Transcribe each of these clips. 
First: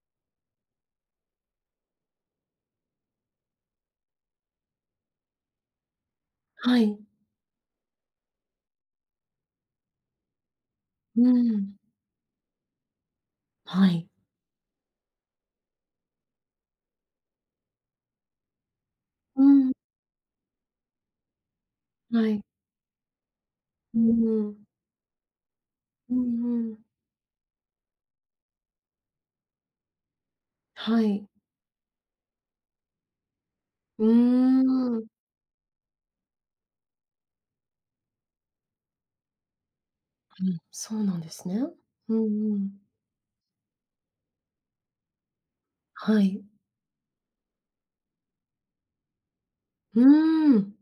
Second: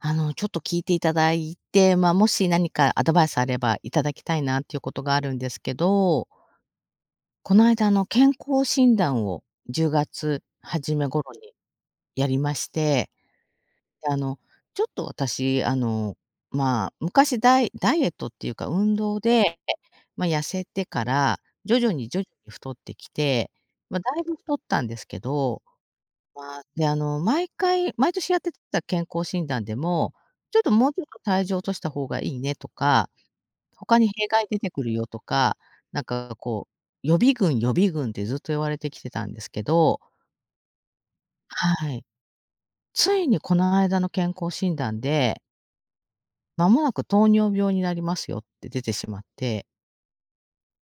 あの、ちょっと聞いていただいて、まあ、もし何かアドバイスあればいただきたいな、ということがあるんですけどはい。この間の健康診断を10月初めう頃にん。やりまして。はい。であの、ちょっと私、あの、まあ、昔ダイダイエットっていうか運動うで、ん。まあ痩せてから、徐々にじょ、はい。太ってきて、まうあだいぶ太っん。たんですけど、うんまあ、うん。で、あの、毎回毎年やってた健康診断でも、ちょっと「もうちはょっとい。体重を落とした方がいいね」とか「他うにー弊害出てくるよ」ん。とか、なんかこう、予備軍予備軍ってずっと言われてきてたんですけどうん、そうなんですね。はい。うんうん。ついにこの間の健康診断ではい。「間もなく糖尿病になりますよ」って出てしまって。うん。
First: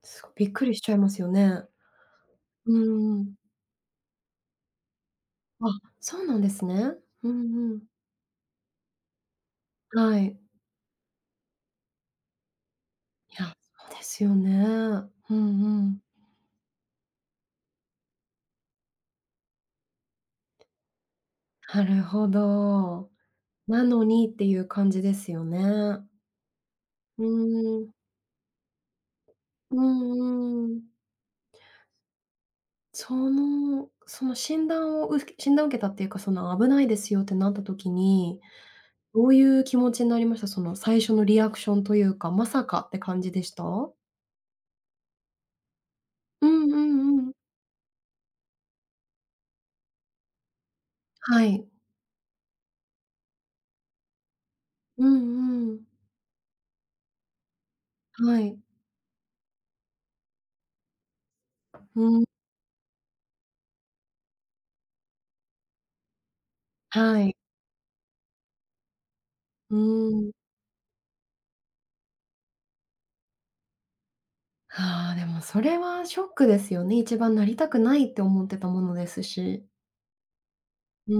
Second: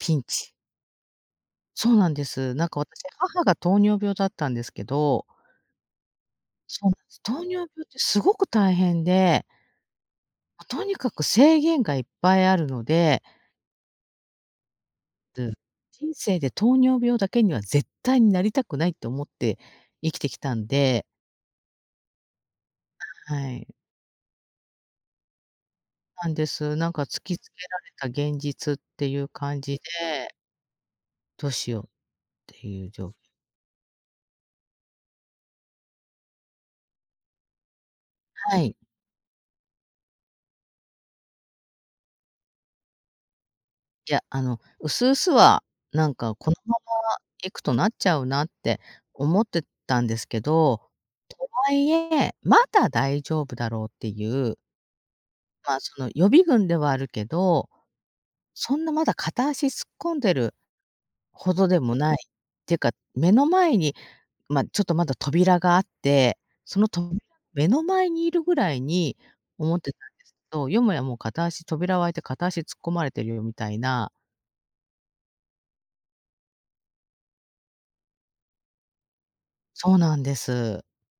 ピすンごびチ。っくりしちゃいますよね。そうなんです。なんうか私、ん。母が糖尿病だったんですけど。あ、そうなんですそうなね。んす。う糖ん尿病っうん。てすごく大変で。はい。とにかく、制限がいっぱいあるので。いや、ですよね。うんうでん。「人生で糖尿病だけには絶対になりたくない」と思って生きてきたんで。なるほどはい。「なのに」っていう感じですよね。なんです。なんかう突きつけらーん。れた現実っていう感じうでんうん。どうしようっていう状況。その、その診断をう診断を受けたっていうか、その「危ないですよ」ってなった時に、はい。どういう気持ちになりました？その最初のリアクションというか「まさか」って感じでした？いや、あの、薄々はなんかう「このんうままんうん。いくとなっちゃうな」って思ってたんですけど、とはい。はいえ、まだ大丈夫だろうっていううんうん。ま、その予備軍ではあるけど、はい。そんなまだ、片足突っ込んでるほどでもうない。ん。てか、目の前に、ま、ちょっとまだ扉があって、その扉、はい。目の前にいるぐらいにう思ってたんーですん。けど、よもやもう片足扉をあいて、片足突っ込まれてるよ、みたいな。ああ、でもそれはショックですよね。一番なりたくないって思ってたものですし。そうなんです。うー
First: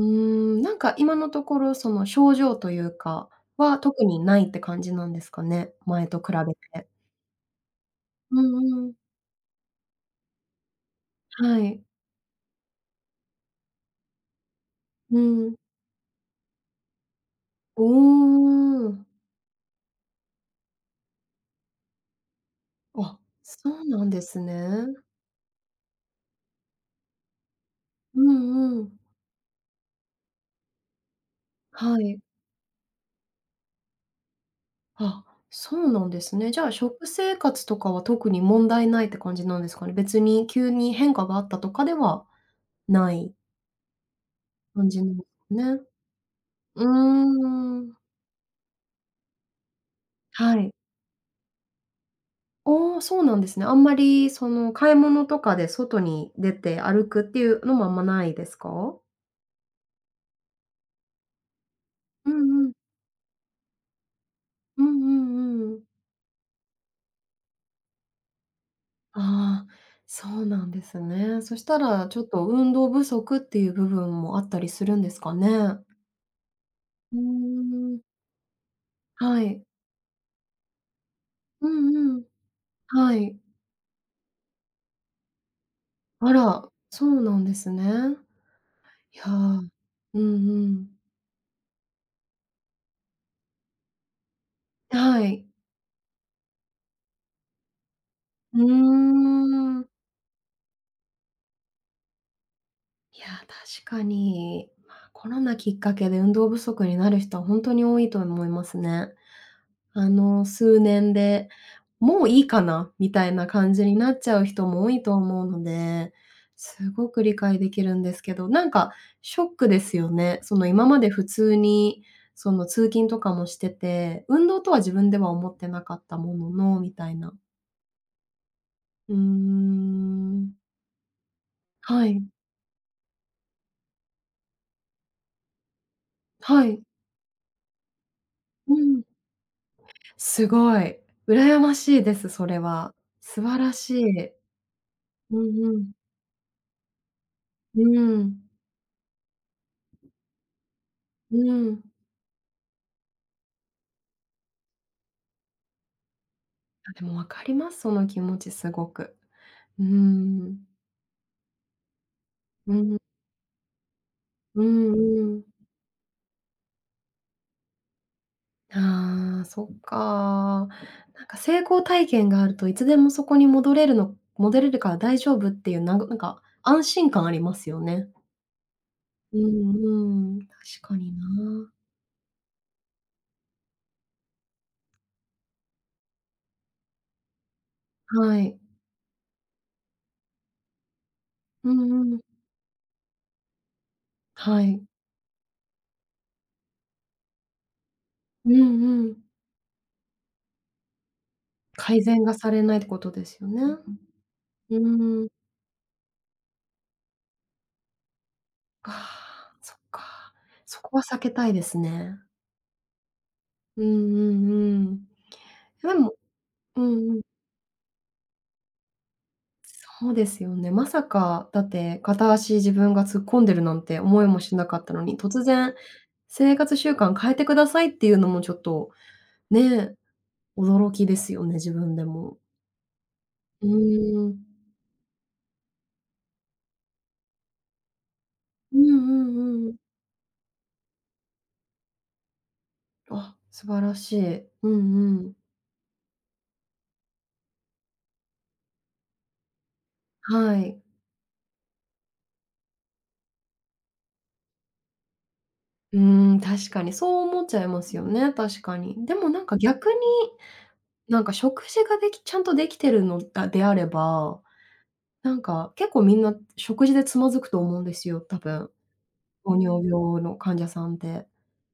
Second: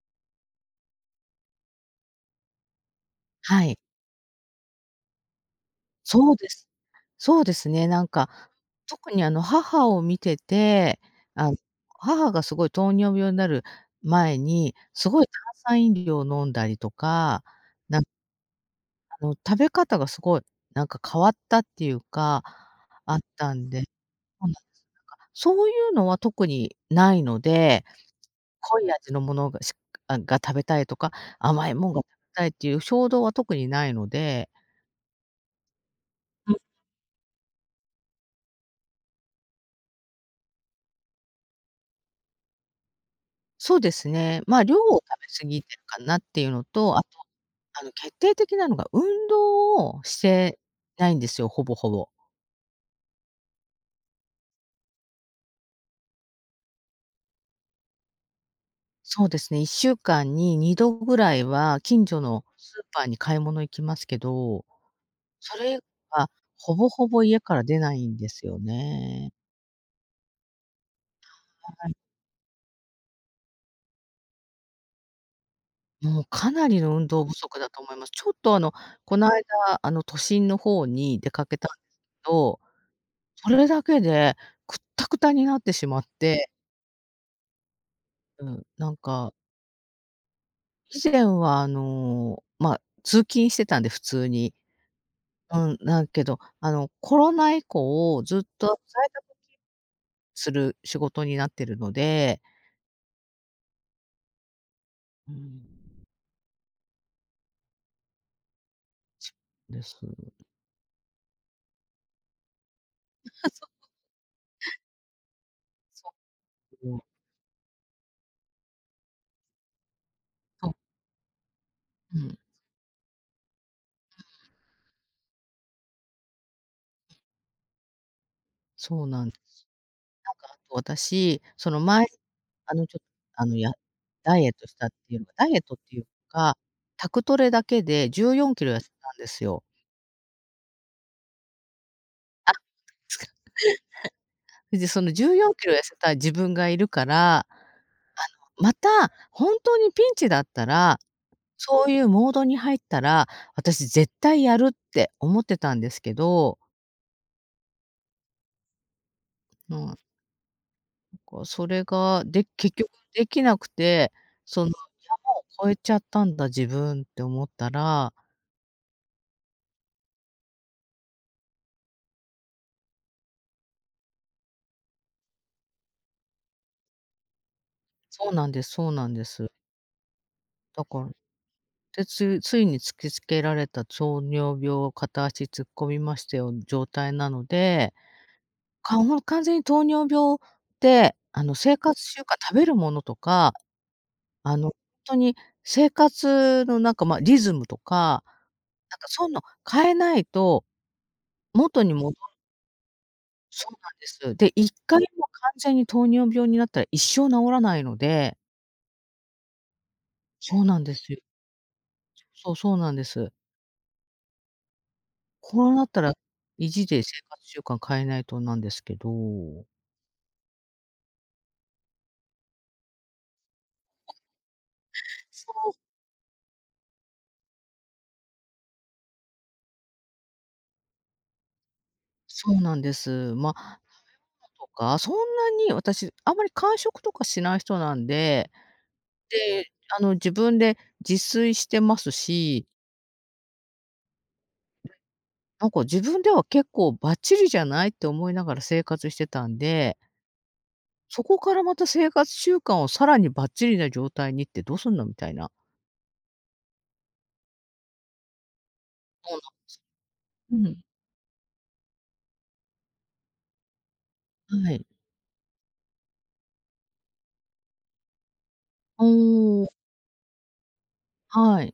ん、なんか今のところ、その症状というかはい。は、特にないって感じなんですかね。前と比そうでべす。て。そうですね、なんか、うんうん。特にあの母を見てて、あの、はい。母がすごい糖尿病になる前に、すうごい炭んうん。酸飲料飲んだりとか、おなんお。あの食べ方がすごい、なんか変わったっていうか、ああ、ったんそでうそなんですうなんです、ね。なんか、そういうのは特にないので、うん濃ういん。味のものがしあが食べたいとか、甘いもんはが食べい。たい、っていう衝動は特にないので。あ、そうなんですね。うじん。ゃあ、食生活とかは、特に問題ないって感じなんですかね。別に急に、変化があったとかではない。そうですね、ま、量かんをじん食べ過ぎてな、ね。るかなっていうのうと、あとは、ーあの、ん。決定的なのが運動をしはてい。ないんですよ、ほぼほぼ。ああ、そうなんですね。あんまり、その、買い物とかで外に出て歩くっていうのも、あんまないですか？そうですね、1週間に2度ぐらいは近所うのんうん。スーパーに買い物行きますけど、うんうんそうんうれん。はほぼほぼ家から出ないんですよね。ああ、そうなんですね。そしはたはい。らちょっと運動不足っていう部分もあったりするんですかね。もうかなりの運うー動不足だと思いん。ます。ちょっと、あの、このは間、い。あの、都心の方に出かけうたんんうん。ど、はい。それだけでくったくたになってしまっあて。ら、そうなんですね。うん、なんいや、か。うんうん。以前は、あの、ま、通勤してたんで、普通に。はい。うん、なんけど、あの、コロナ以降ずっうと在宅勤ーん。する仕事になってるので。いや、確かに。ま、コうーロナん。きっかけで運動不足になる人はほんとに多いと思いますね。です。あの数年で、もういいかな、みたいなうん。そそそ。感じになっちゃう人も多いと思うのそ、で、す [unintelligible] ごく理解できるんですけど、なんか、ショックですよね。その、そう。今まで普通に、うん。その、通勤とかもしてて、運動とは自 [unintelligible] 分では思ってなかったものの、みたいな。そううーなんです。なんかん。あと私、そのは前、い。あのちょあのやダイエットしたっていうダイエットっていうか、はい。宅トレだけでじゅうよんキうロ痩せん。たんですよ。すごい。羨ましいです、そあ。れは。素晴らしい。でそのじゅううよんんキロう痩ん。せた自分がいるから。あのうん。また、本当にピンチだったら、うそん。ういうモードに入ったら、私絶対やるって思ってたんですけど。あ、でもわかります。その気持ちすごく。うもーう。ん。こうそれが、で、う結局ん。できなくて、うそのんうん。山を越えちゃったんだ自分って思ったら。ああ、そっか。なんか成功体験があるといつでもそこに戻れるの戻れるから大丈夫っていうななんか安心感ありますよね。そうなんです、そうなんでうす。んうん、確だかから、になあ。で、ついついに突きつけられた糖尿病を片足突っ込みましたような状態なので、はい。かもう完全に糖尿病って、あのう生活んうん。習慣、食べるものとか、あはの、本い。当に生活のなんかま、リズムとか、うんなんかうん。そういうの変えないと。元に改もど善がされないってことですよね。そううなんです。で、一回ーもん。完全に糖尿病になったら一生治らないので。ああ、そっか。そうなそんでこはす避よ。けたいですね。そうそうなんです。うんうんうん。こうなっでたもら、意う地で生んうん。活習慣変えないとなんですけど。そうですよね。まさかだって、片足自分が突っ込んでるなんて思い もしなかったのに、突そう。然、生活習慣変えてくださいっていうのもちょっと、ね、驚きですよね、自分でも。そうなんです。ま、食うべーん。物とか、そんなに私あんまり間食とかしない人なんで、うんうで、んうん。あの自分で自炊してますし。あ、素晴らしい。うんうん。なんか自分では結構ばっちりじゃないって思いながら生活してたんではい。そこからまた生活習慣をさらにばっちりな状態にってどうすんの？みたいな。うーん、確かにそう思っちゃいますよね、確かに。でもそうなんか逆に、なんです。うん。なんか食事ができちゃんと出来てるのであれば、はい。なんか結構みんな食事でつまずくと思うんですよ、多分。糖おお。尿病の患者さんって。はい。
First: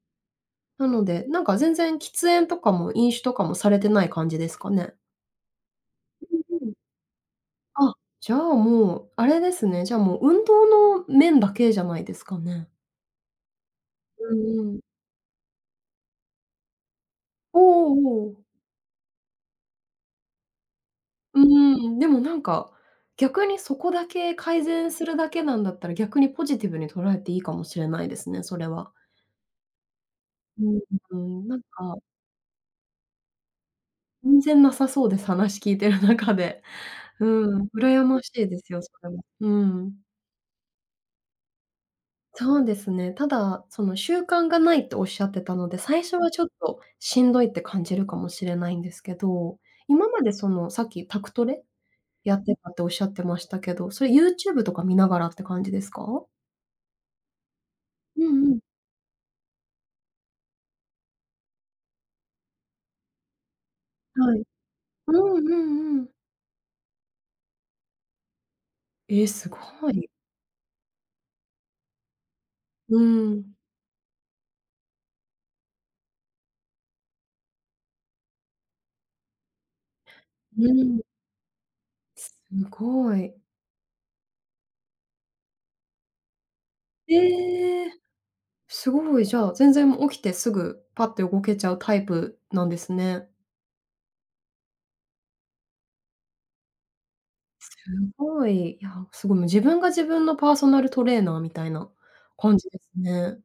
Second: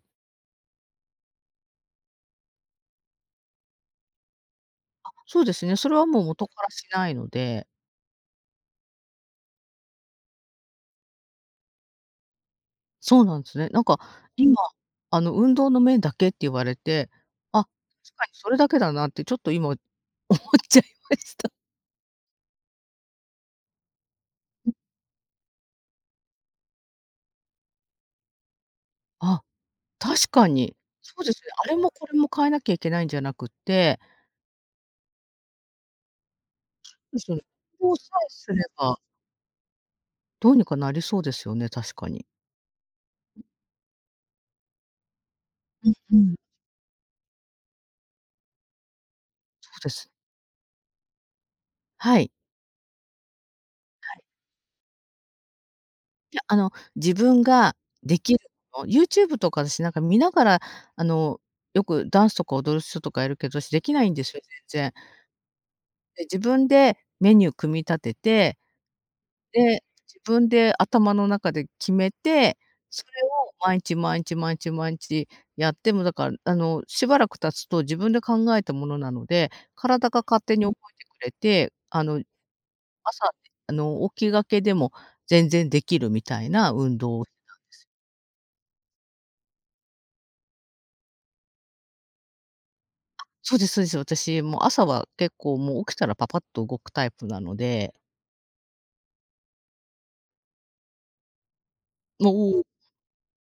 なので、なんか全然喫煙とかも飲酒とかもされてない感じですかね。あ、そうですね。それはもう元うかう、うらん。しないので。あ、じゃあ、もうあれですね、じゃあもう運動の面だけじゃないですかね。そうなんすね。なんかう今、んうん。あの、運動の面だけって言われて、おあ、確おかにおお。それだけだなってちょっといも、思っちゃいましうた。ーん、でもなんか、逆にそこだけ改善するだけなんだったら、逆にポジティブに捉えていいかもしれないですね、それは。あ、確かうに。そーうですん、ね。なんあれかなもんかこれも変えなきゃいけないんじゃなくって。全然なさそうです。話聞いてる中で。そうでうすよね。ん、こう羨さまえしいすでれすよ、そば。れは。うん。どうにかなりそうですよね、確かに。そうですね。ただ、その、習慣がないっておっしゃってたので、うん最初うはん。ちょっとしんどいって感じるかもしれないんですけど、そうで今す。までその、さっき宅トレ？はい。やってたっておっしゃってましたけど、それはい。YouTube とか見ながらって感じですか？いや、あの、自分がでうきるんうん。も YouTube とかしなんか見ながらあの、よくダンスとか踊る人とかいるけど、しできないんではすい、よ、全然。うーん、うんうん。で、自分でメニュー組み立てて。え、すで、ごい。自分で頭の中で決めて、うそれーをん。まいんち、まいんち、まいんち、まいんちやって、もだからあの、しばらく経つと自分で考えたものなので、体が勝手にう覚えん。てくれて、あの、すご朝、い。あの、起きがけでも全然できるみたいな運動をしてたんですえよ。え。すごい。じゃあ、全然起きてすぐパッって動けちゃうタイプなんですね。そうですそうです。私、もう朝は結構もう起きたらパパッと動くタイプなのすで。ごい、いや、すごい、自分が自分のパーソナルトレーナーみたいなの、お感お。じですね。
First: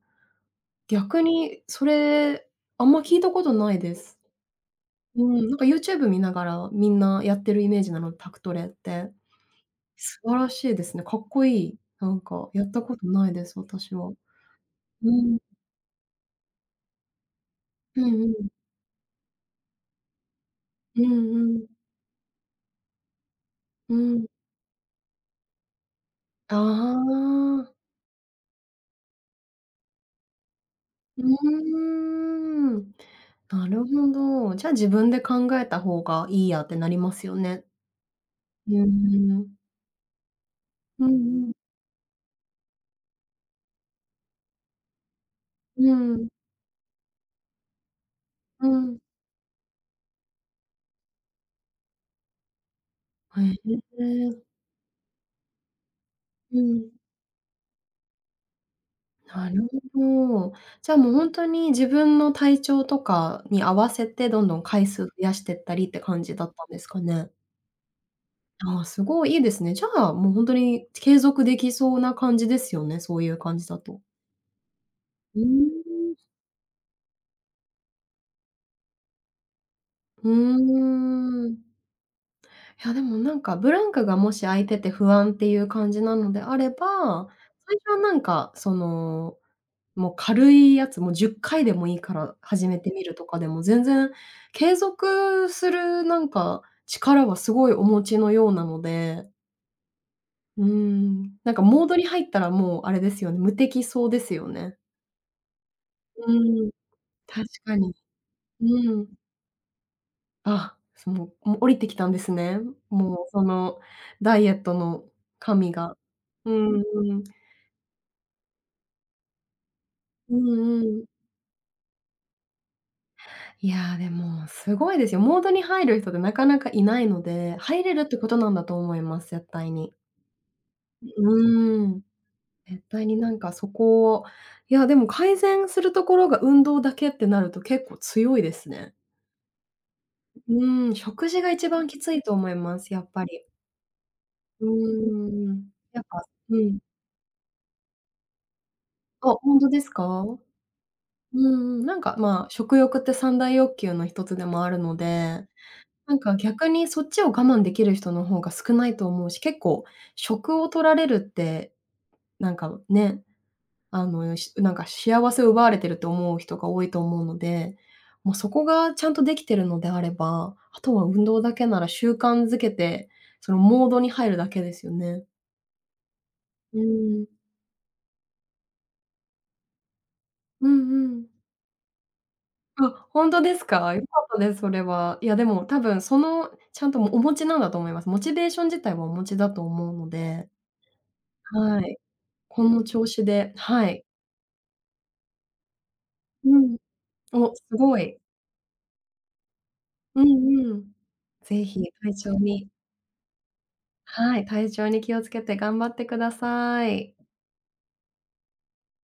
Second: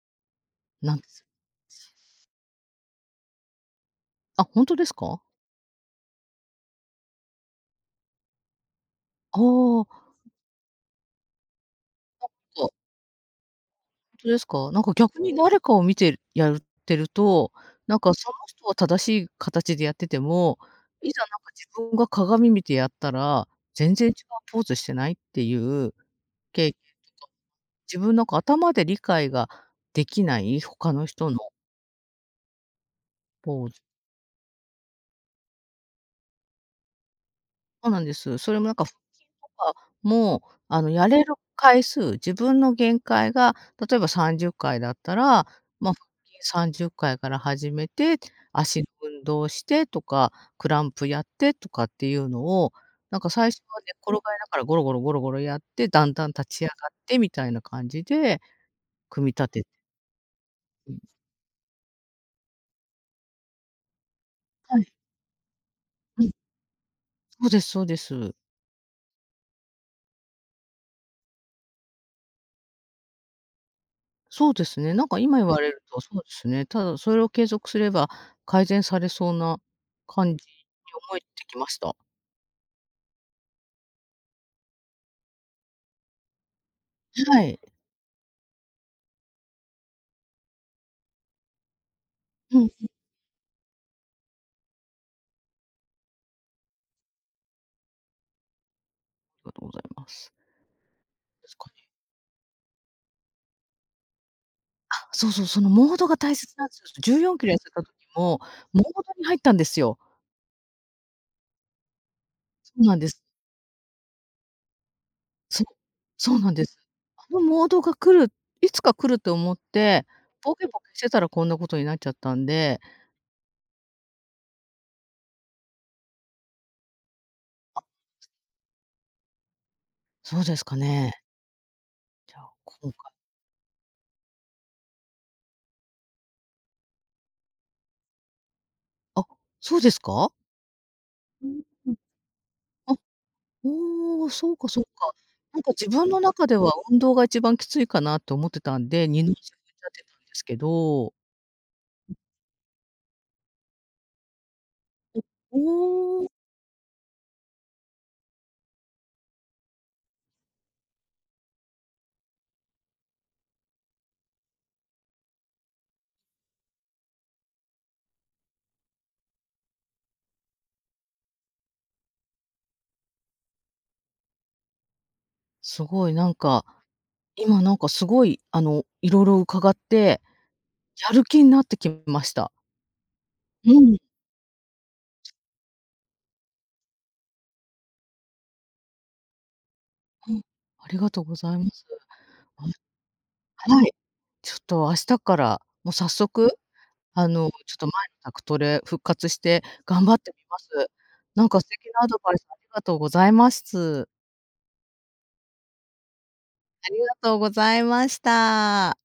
何で逆す？に、それ、あんま聞いたことないです。あ、ほんとですうか？ん、なんか YouTube 見ながらみんなやってるイメージなの、宅トレって。ああ。素晴らしいですね。かっこいい。なんかやなんかったことないです、あ、ほ私は。んとですか？なんかう逆にん。誰かを見てるやってると、なんうかんうそのん。人は正しい形でやってても、ういんざなんかうん。自分が鏡見てやったらう「全然違うん。ポーズしてない？」っていう。あ経験とか、ま、あ。自分、なんか頭で理解ができない、他のうー人のん。ポなーズ。るほど。じゃあ、自分で考えた方がいいやってなりますよね。そうなんです。それもうなんーか腹筋とん。かもあの、うやんれるうん。回数、自分の限界が例えば30回だったら、うま、腹ん。筋30回から始めて、う足のん。運動をしてとか、プランクやってとかっていうのを、なんかふ最ぇ初へ、は寝っ転へがりえ。ながらゴロゴロゴロゴロやって、だんだん立ちう上がん。ってみたいな感じで、組み立なるてて。ほど。じゃあ、もうほんとに自分の体調とかに合わせてどんどんは回い。数増やしてったりって感うん。じだったんですかね。そうですそうです。ああ、すごい、いいですね。じゃあ、もうほんとに継続できそうな感じですよね、そういう感じだと。そうですね。なんかう今ー言われると、そん。うですね。ただそれを継続すれば、改善されそうなう感じに思えてーきまん。した。いやでもなんかブランクがもし空いてて不安っていう感じなのであれば、はい。最初はなんかその、もう軽いやつも10回でもいいからうん始う。めてみるとかでも全然、継続するなんか、力はすごいお持ちのようなので。がとございます。うーん。でなんすかかね。モードに入ったらもう、あれですよ、無敵そうですよね。あ、そうそう、そのモードがう大切なーんん。ですよ。じゅうよん確キロ痩せかた時に。も、モーうドん。に入ったんですよ。あ、その、もう降りてきたんですね。そうなんです。もう、その、ダイエットのそう、神が。そうなうんです。ーあん。のモードが来る、いつか来ると思って、うボケボんうケしん。てたらこんなことになっちゃったんで。いや、でも、すごいですよ。モードに入る人ってなかなかいないので、あ。入れるってことなんだと思います。絶対に。そうですかね。うーん。じゃあ、絶今対回。になんかそこいやでも改善するところが運動だけってなると結構強いですね。あ、そうですか？うーん。食事が一番き ついと思います。あ、やっぱり。おお。そううーかそうか。なんん。か自やっ分のぱ中うではん。運動が一番きついかなと思ってたんで、二あ、の足ホを踏ンんトじでゃすっか？てたんでうんすけど。うん。なんか、まあ、食欲って三大欲求の1つでもあるのお、で、おなんお。か逆にそっちを我慢できる人の方が少ないと思うし、結構、食を取られるって、なんか、ね、あの、しなんか幸せを奪われてると思う人が多いと思うので、もう、そこがちゃんと出来てるのであれば、あとは運動だけなら習慣づけて、そのモードに入るだけですよね。すごいなんか、うーん。今なんかすごい、あの、色々伺って、うんうやるん。気になってきました。あ、ホントですうか？ん。良かったです。それは。いやでも、多分、その、ちゃんと、も、お持ちなんだと思います。モチベーション自体はお持ちだと思うのうん。で。ありがとうございまはす。い。あ、この調子でははい。い。ちょっと明日っから、もう早速、うん。あの、お、すちょっと前ごのい。宅トレ、復活して頑張っうんてみまうす。ん。なんかぜ素ひ、敵なア体ド調バイスありにがとうございます。はい。体調に気をつけて、頑張ってくださありい。がとうございました。